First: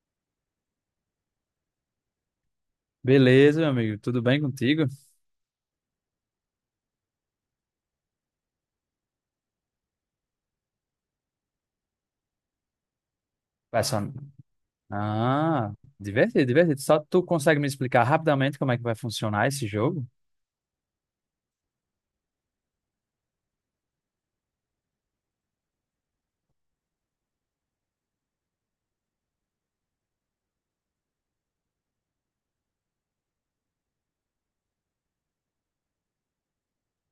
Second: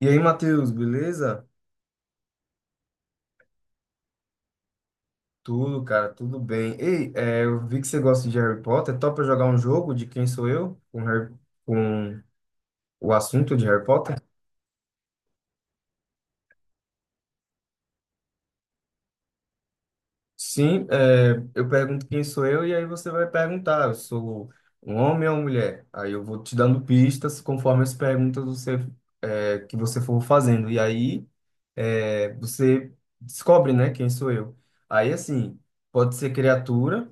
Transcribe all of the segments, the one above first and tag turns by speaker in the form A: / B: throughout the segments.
A: E aí, Matheus, beleza?
B: Beleza, meu amigo. Tudo bem contigo?
A: Tudo, cara, tudo bem. Ei, eu vi que você gosta de Harry Potter. Topa jogar um jogo de Quem Sou Eu com, Harry, com o assunto de Harry
B: Vai só...
A: Potter?
B: Ah, divertido, divertido. Só tu consegue me explicar rapidamente como é que vai funcionar esse jogo?
A: Sim, eu pergunto quem sou eu e aí você vai perguntar, eu sou um homem ou uma mulher? Aí eu vou te dando pistas conforme as perguntas você, que você for fazendo. E aí você descobre, né, quem sou eu. Aí, assim, pode ser criatura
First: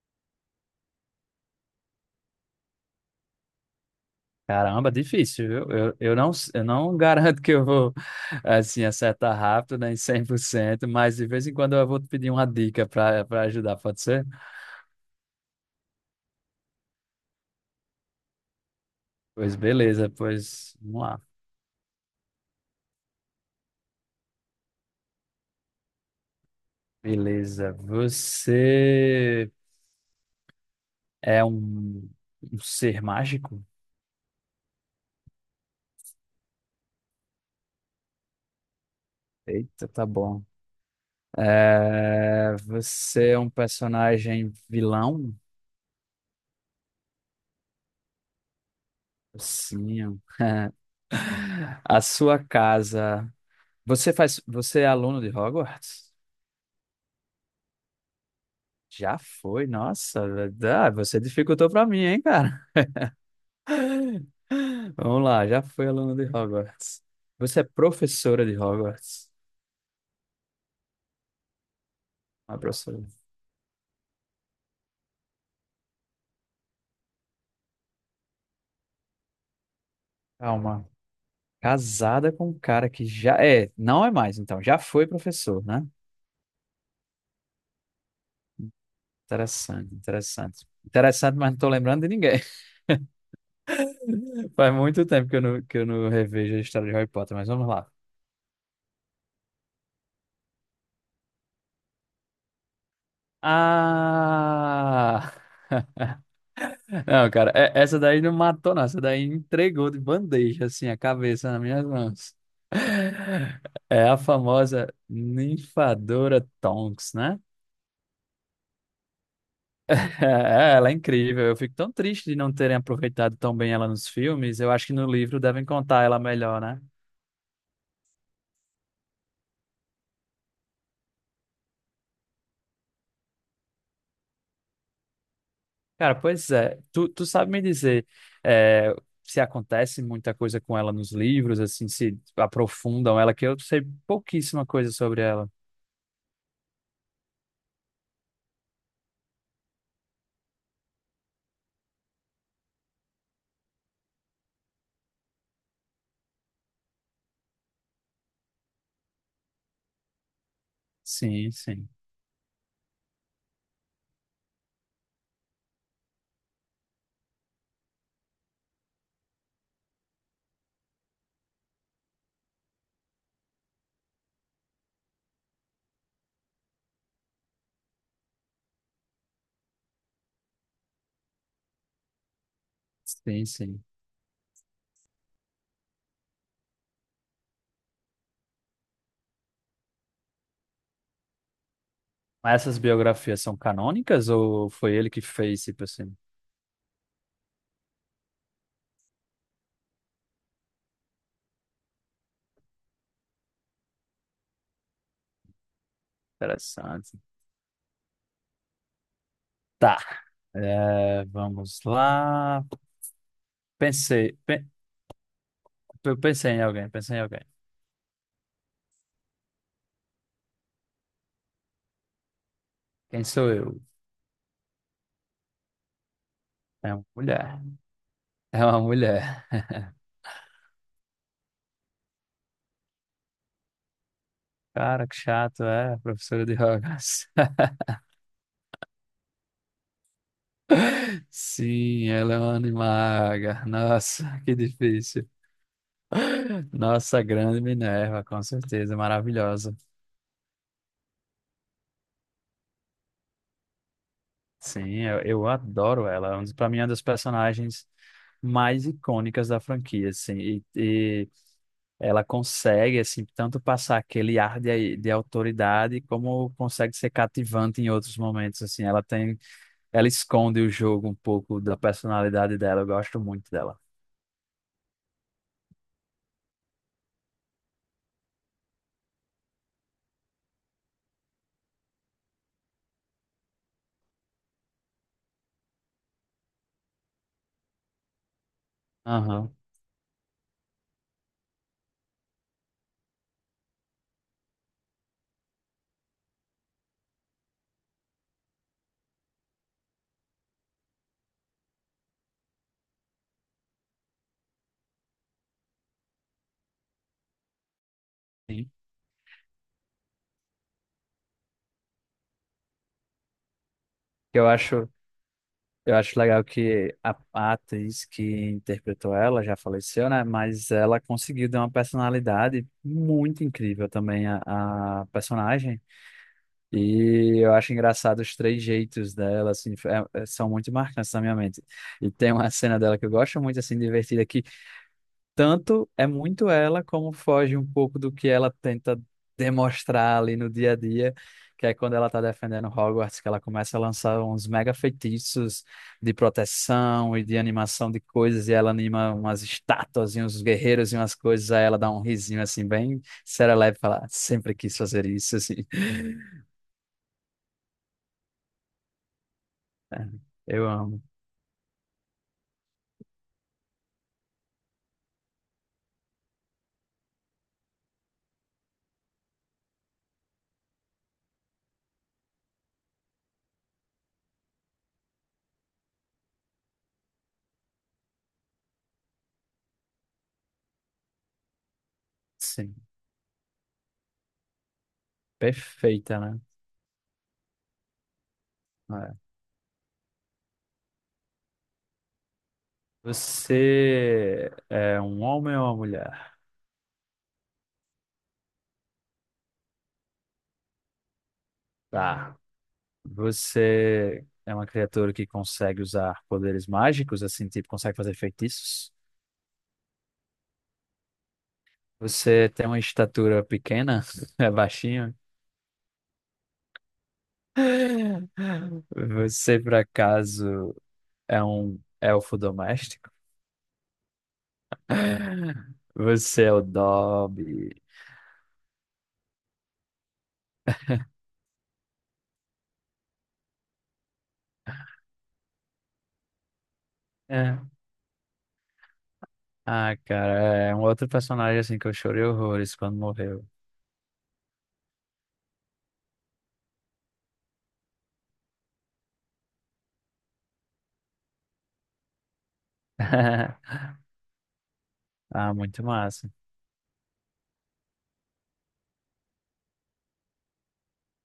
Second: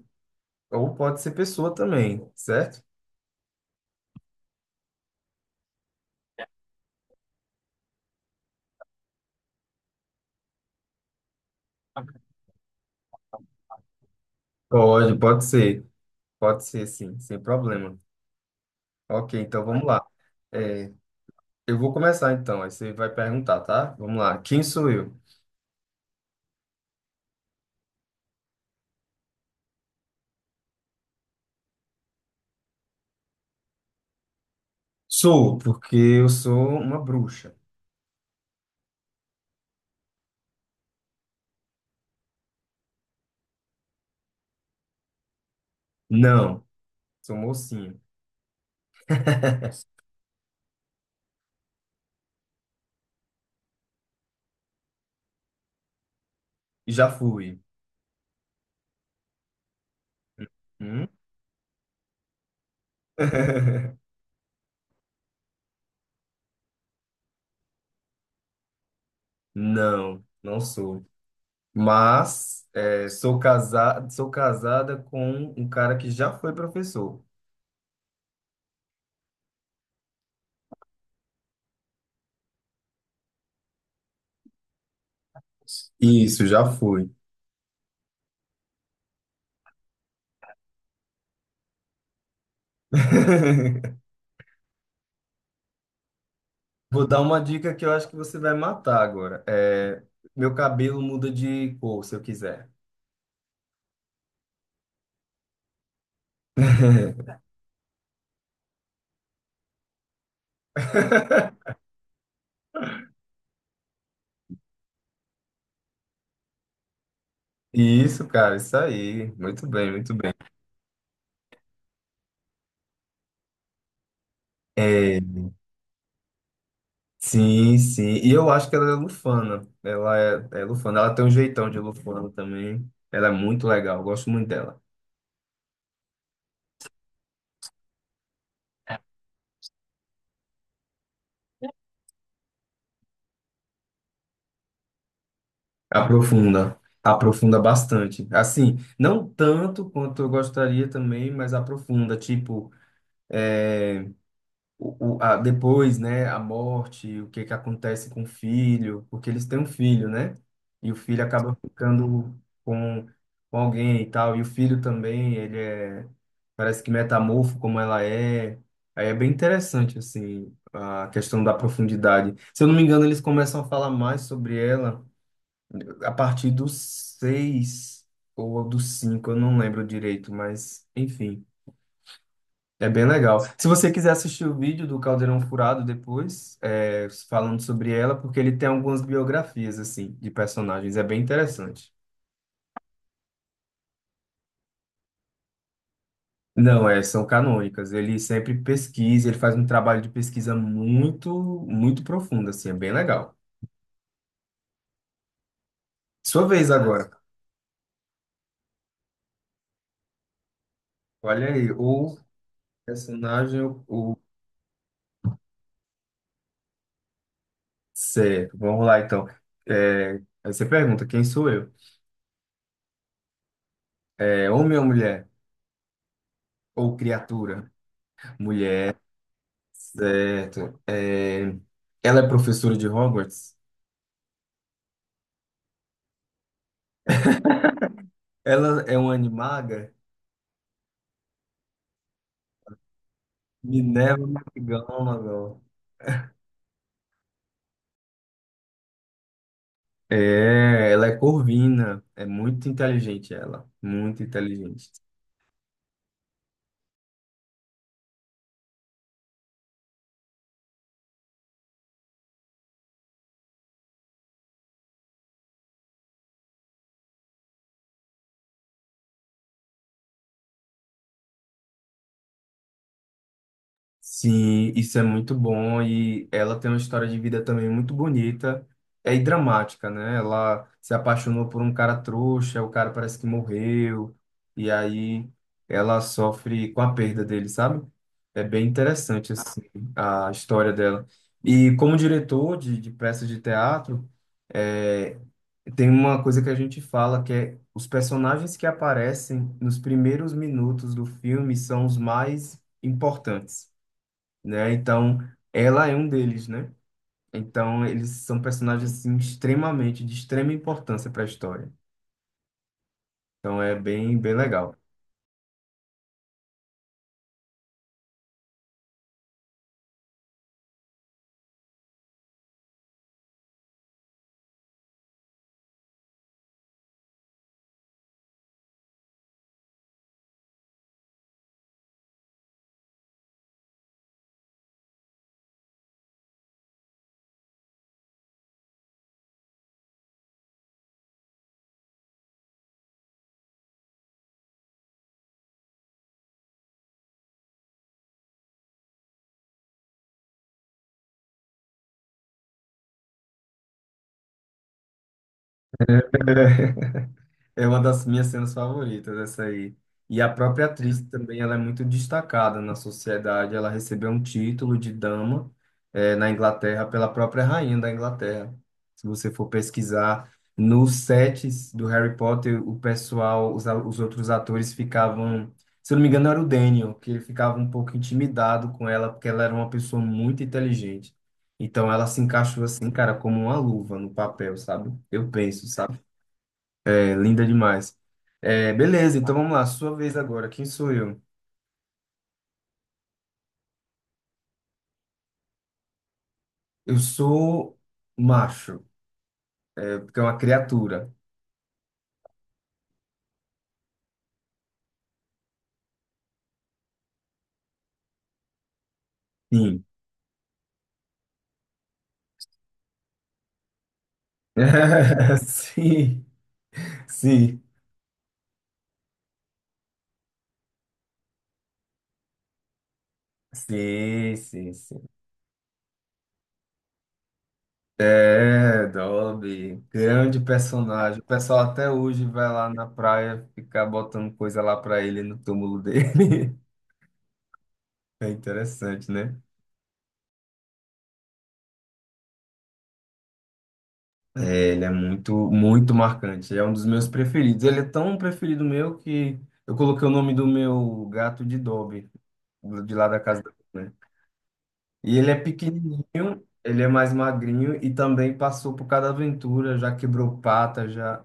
A: ou pode ser pessoa também, certo?
B: Caramba, difícil, viu? Eu não garanto que eu vou, assim, acertar rápido, nem 100%. Mas de vez em quando eu vou te pedir uma dica para ajudar, pode ser?
A: Pode ser. Pode ser, sim, sem problema. Ok,
B: Pois
A: então vamos lá.
B: beleza, pois
A: É,
B: vamos lá.
A: eu vou começar então, aí você vai perguntar, tá? Vamos lá. Quem sou eu?
B: Beleza. Você é um ser mágico?
A: Sou, porque eu sou uma bruxa.
B: Eita, tá bom. É, você é um personagem vilão?
A: Não, sou mocinho.
B: Sim. A sua casa. Você é aluno de Hogwarts?
A: Já fui.
B: Já foi, nossa, verdade.
A: Hum?
B: Você dificultou pra mim, hein, cara? Vamos lá, já foi aluno de Hogwarts. Você é professora de Hogwarts?
A: Não, não sou.
B: Ah,
A: Mas
B: professora.
A: sou casado, sou casada com um cara que já foi professor.
B: Calma. Casada com um cara que já é, não é mais, então, já foi professor, né?
A: Isso, já fui.
B: Interessante, interessante. Interessante, mas não tô lembrando de ninguém. Faz muito tempo que eu não revejo a história de
A: Vou
B: Harry
A: dar
B: Potter,
A: uma
B: mas vamos
A: dica que
B: lá.
A: eu acho que você vai matar agora. Meu cabelo muda de cor, se eu quiser.
B: Ah! Não, cara, essa daí não matou, não. Essa daí entregou de bandeja, assim, a cabeça nas minhas mãos. É a famosa ninfadora Tonks, né?
A: Isso, cara, isso aí. Muito bem, muito bem.
B: É, ela é incrível. Eu fico tão triste de não terem aproveitado tão bem ela nos filmes. Eu acho que no
A: É,
B: livro devem contar ela melhor, né?
A: sim, sim. E eu acho que ela é lufana. Ela é, é lufana. Ela tem um jeitão de lufana também. Ela é muito legal. Eu gosto muito dela.
B: Cara, pois é. Tu sabe me dizer é, se acontece muita coisa com ela nos livros, assim, se aprofundam ela, que eu sei pouquíssima coisa sobre ela.
A: Aprofunda. Aprofunda bastante. Assim, não tanto quanto eu gostaria também, mas aprofunda. Tipo, é, depois, né, a morte, o que que acontece com o filho, porque eles têm um filho, né? E o filho
B: Sim,
A: acaba
B: sim.
A: ficando com, com alguém e tal, e o filho também, parece que metamorfo como ela é. Aí é bem interessante, assim, a questão da profundidade. Se eu não me engano, eles começam a falar mais sobre ela a partir dos seis ou dos cinco, eu não lembro direito, mas enfim. É bem legal.
B: Sim,
A: Se
B: sim.
A: você quiser assistir o vídeo do Caldeirão Furado depois, falando sobre ela, porque ele tem algumas biografias, assim, de personagens, é bem interessante.
B: Mas essas biografias são canônicas ou foi ele que fez, tipo assim?
A: Não, é, são canônicas. Ele sempre pesquisa, ele faz um trabalho de pesquisa muito, muito profundo, assim, é bem legal. Sua vez agora.
B: Interessante. Tá. É,
A: Olha aí,
B: vamos
A: o
B: lá.
A: personagem, o-
B: Pensei. pe- eu pensei em alguém, pensei em alguém.
A: Certo, vamos lá então. É, aí você pergunta, quem sou eu?
B: Quem sou eu?
A: É, homem ou mulher?
B: É
A: Ou
B: uma mulher.
A: criatura?
B: É uma
A: Mulher.
B: mulher.
A: Certo. Ela é professora de Hogwarts?
B: Cara, que chato, é, professora de Hogwarts.
A: Ela é uma animaga?
B: Sim, ela é uma animaga. Nossa,
A: Minerva
B: que difícil.
A: McGonagall.
B: Nossa, grande Minerva, com certeza, maravilhosa.
A: É, ela é corvina. É muito inteligente ela. Muito inteligente.
B: Sim, eu adoro ela. Para mim, é uma das personagens mais icônicas da franquia, assim. E ela consegue, assim, tanto passar aquele ar de autoridade, como consegue ser cativante em outros momentos, assim. Ela tem. Ela esconde o jogo um pouco da personalidade dela. Eu gosto muito dela.
A: Sim, isso é muito bom e ela tem uma história de vida também muito bonita, e dramática, né? Ela se apaixonou por um cara trouxa, o cara parece que morreu, e aí ela sofre com a perda dele, sabe? É bem interessante,
B: Aham.
A: assim, a história dela. E como diretor de peças de teatro, é, tem uma coisa que a gente fala que é os personagens que aparecem nos primeiros minutos do filme são os mais importantes, né? Então, ela é um deles, né? Então, eles são
B: Sim.
A: personagens assim extremamente de extrema importância para a história. Então, é bem bem
B: Eu
A: legal.
B: acho, eu acho legal que a atriz que interpretou ela já faleceu, né? Mas ela conseguiu dar uma personalidade muito incrível também à à personagem. E eu acho engraçado os três jeitos dela, assim, são muito marcantes na minha mente. E tem uma cena dela que eu gosto muito, assim, divertida, que tanto é muito ela, como foge um pouco do que ela tenta demonstrar ali no dia a dia, que é quando ela tá defendendo Hogwarts, que ela começa a lançar uns mega feitiços de proteção e de animação de coisas, e ela anima umas estátuas e uns guerreiros e umas coisas, aí ela dá um risinho, assim, bem serelepe, e fala, "Ah, sempre quis fazer isso, assim."
A: É uma das minhas cenas favoritas, essa aí.
B: É,
A: E a própria
B: eu
A: atriz
B: amo.
A: também, ela é muito destacada na sociedade. Ela recebeu um título de dama, na Inglaterra pela própria rainha da Inglaterra. Se você for pesquisar nos sets do Harry Potter, o pessoal, os outros atores ficavam, se eu não me engano, era o Daniel, que ele ficava um pouco intimidado com ela, porque ela era uma pessoa muito inteligente. Então ela se encaixou
B: Sim.
A: assim, cara, como uma luva no papel, sabe? Eu penso, sabe?
B: Perfeita, né?
A: É linda demais. É,
B: É.
A: beleza, então vamos lá, sua vez agora. Quem sou eu?
B: Você é um homem ou uma mulher?
A: Eu sou macho, porque é uma criatura.
B: Tá. Você é uma criatura que consegue usar poderes mágicos, assim, tipo, consegue fazer feitiços?
A: Sim.
B: Você tem uma estatura pequena? É baixinho?
A: Sim,
B: Você, por acaso, é um elfo doméstico?
A: sim.
B: Você é o Dobby?
A: É, Dobby, grande personagem. O pessoal até hoje vai lá na praia ficar botando coisa lá pra ele no túmulo dele.
B: É.
A: É interessante, né?
B: Ah, cara, é um outro personagem assim que eu chorei horrores quando morreu.
A: É, ele é muito, muito marcante. Ele é um dos meus preferidos. Ele é tão preferido meu que eu coloquei o nome do meu gato de Dobby, de lá da casa da minha mãe. E ele é
B: Ah, muito
A: pequenininho,
B: massa.
A: ele é mais magrinho e também passou por cada aventura, já quebrou pata, já...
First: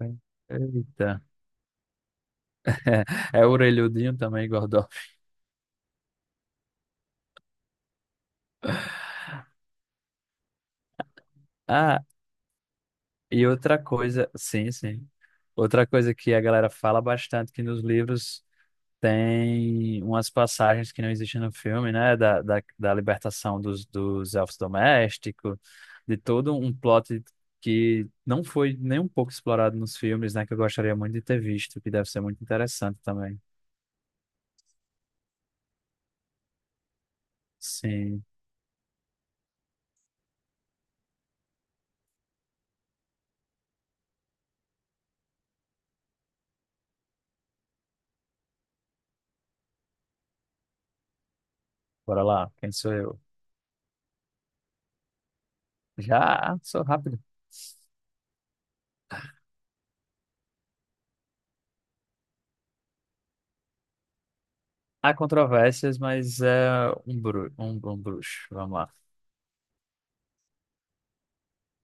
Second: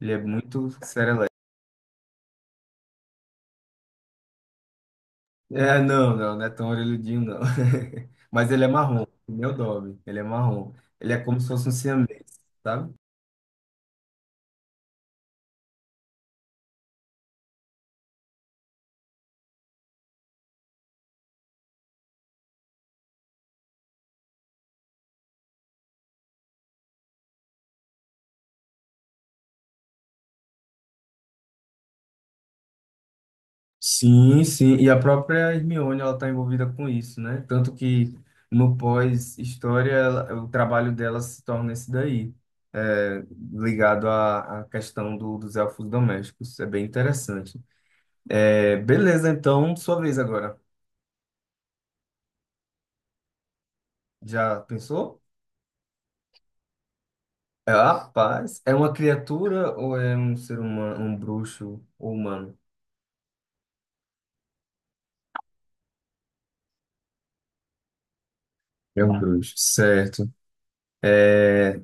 A: Ele é muito
B: Eita.
A: serelepe.
B: É orelhudinho também, gordão.
A: É, não, não, não é tão orelhudinho, não. Mas ele é marrom, meu Dobby, ele é marrom. Ele é como se fosse um
B: Ah,
A: siamês, sabe?
B: e outra coisa, sim, sim. Outra coisa que a galera fala bastante que nos livros tem umas passagens que não existem no filme, né? Da libertação dos, dos elfos domésticos, de todo um plot que não foi nem um pouco explorado nos filmes, né? Que eu gostaria muito de ter visto, que deve ser muito interessante também.
A: Sim, sim, e a própria Hermione ela está envolvida com isso, né? Tanto que
B: Sim,
A: no pós-história ela- o trabalho dela se torna esse daí, é, ligado à, à questão do- dos elfos domésticos. É bem interessante. É, beleza, então, sua vez agora.
B: bora lá, quem sou eu?
A: Já pensou?
B: Já sou rápido.
A: É, rapaz, é uma criatura ou é um ser humano, um bruxo ou humano?
B: Há controvérsias, mas é um bruxo. Vamos lá.
A: É um bruxo. Certo. É,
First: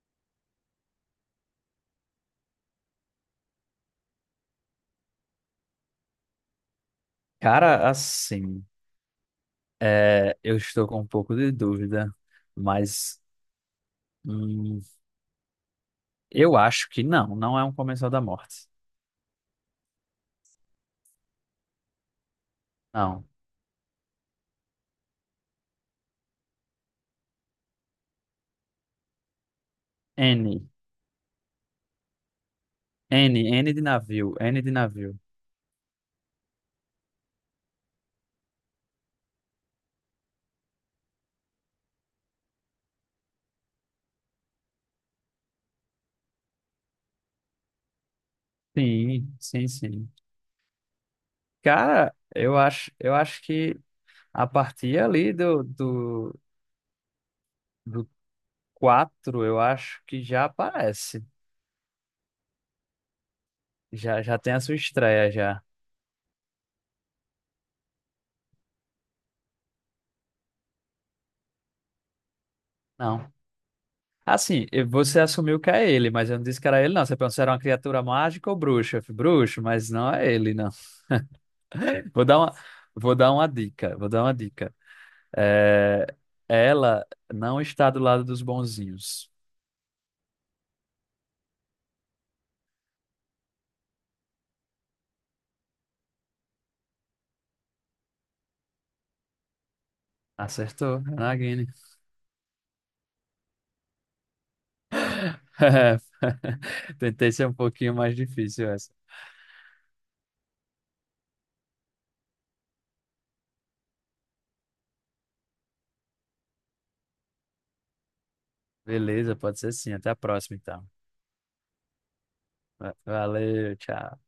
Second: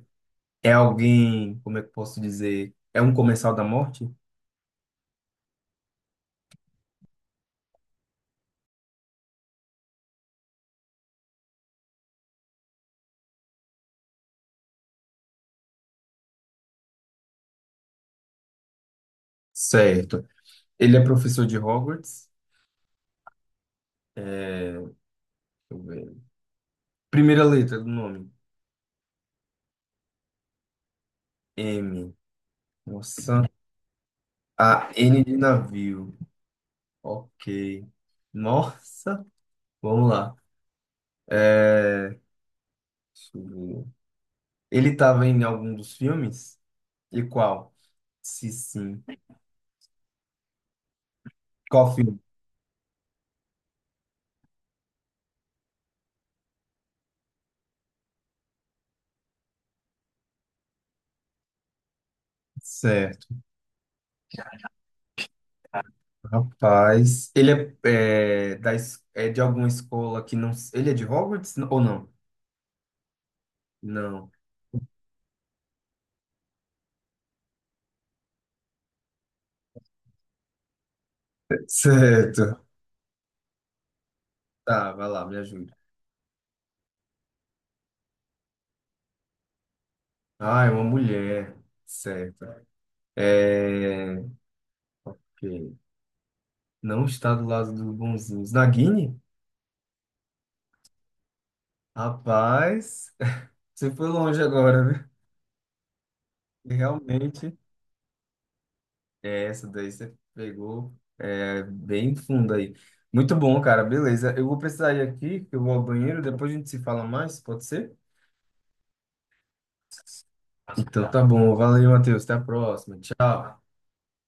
A: é alguém, como é que eu posso dizer? É um comensal da morte?
B: Cara, assim, eu estou com um pouco de dúvida, mas. hum, Eu acho que não, não é um comensal da morte.
A: Certo. Ele é professor de Hogwarts.
B: Não.
A: É, deixa eu ver. Primeira letra do nome.
B: N.
A: M.
B: N
A: Nossa.
B: N de navio, N de
A: A
B: navio.
A: N de navio. Ok. Nossa. Vamos lá. Deixa eu ver. Ele estava em algum dos filmes? E qual? Se sim.
B: Sim, sim, sim.
A: Qual
B: Cara,
A: filme?
B: eu acho que a partir ali do 4, eu acho que já aparece.
A: Certo.
B: Já, já tem a sua estreia, já.
A: Rapaz. Ele é, é, da, es- é de alguma escola que não. Ele é de Hogwarts ou não?
B: Não.
A: Não.
B: Assim, e você assumiu que é ele, mas eu não disse que era ele, não. Você pensou que era uma criatura mágica ou bruxa? Eu falei, bruxo, mas não é ele, não. Vou dar uma,
A: Certo.
B: vou dar uma dica, vou dar uma dica.
A: Tá, vai lá, me ajuda.
B: É, ela não está do lado dos bonzinhos.
A: Ah, é uma mulher. Certo. É, que não está do lado dos bonzinhos. Na
B: Acertou, Nagini.
A: Rapaz, você foi longe agora, viu? E
B: Tentei ser um
A: realmente,
B: pouquinho mais difícil essa.
A: essa daí você pegou é, bem fundo aí. Muito bom, cara, beleza. Eu vou precisar ir aqui, que eu vou ao banheiro, depois a gente se fala mais, pode ser?
B: Beleza, pode ser sim. Até a próxima, então.
A: Então tá bom, valeu, Matheus, até a próxima, tchau.
B: Valeu, tchau.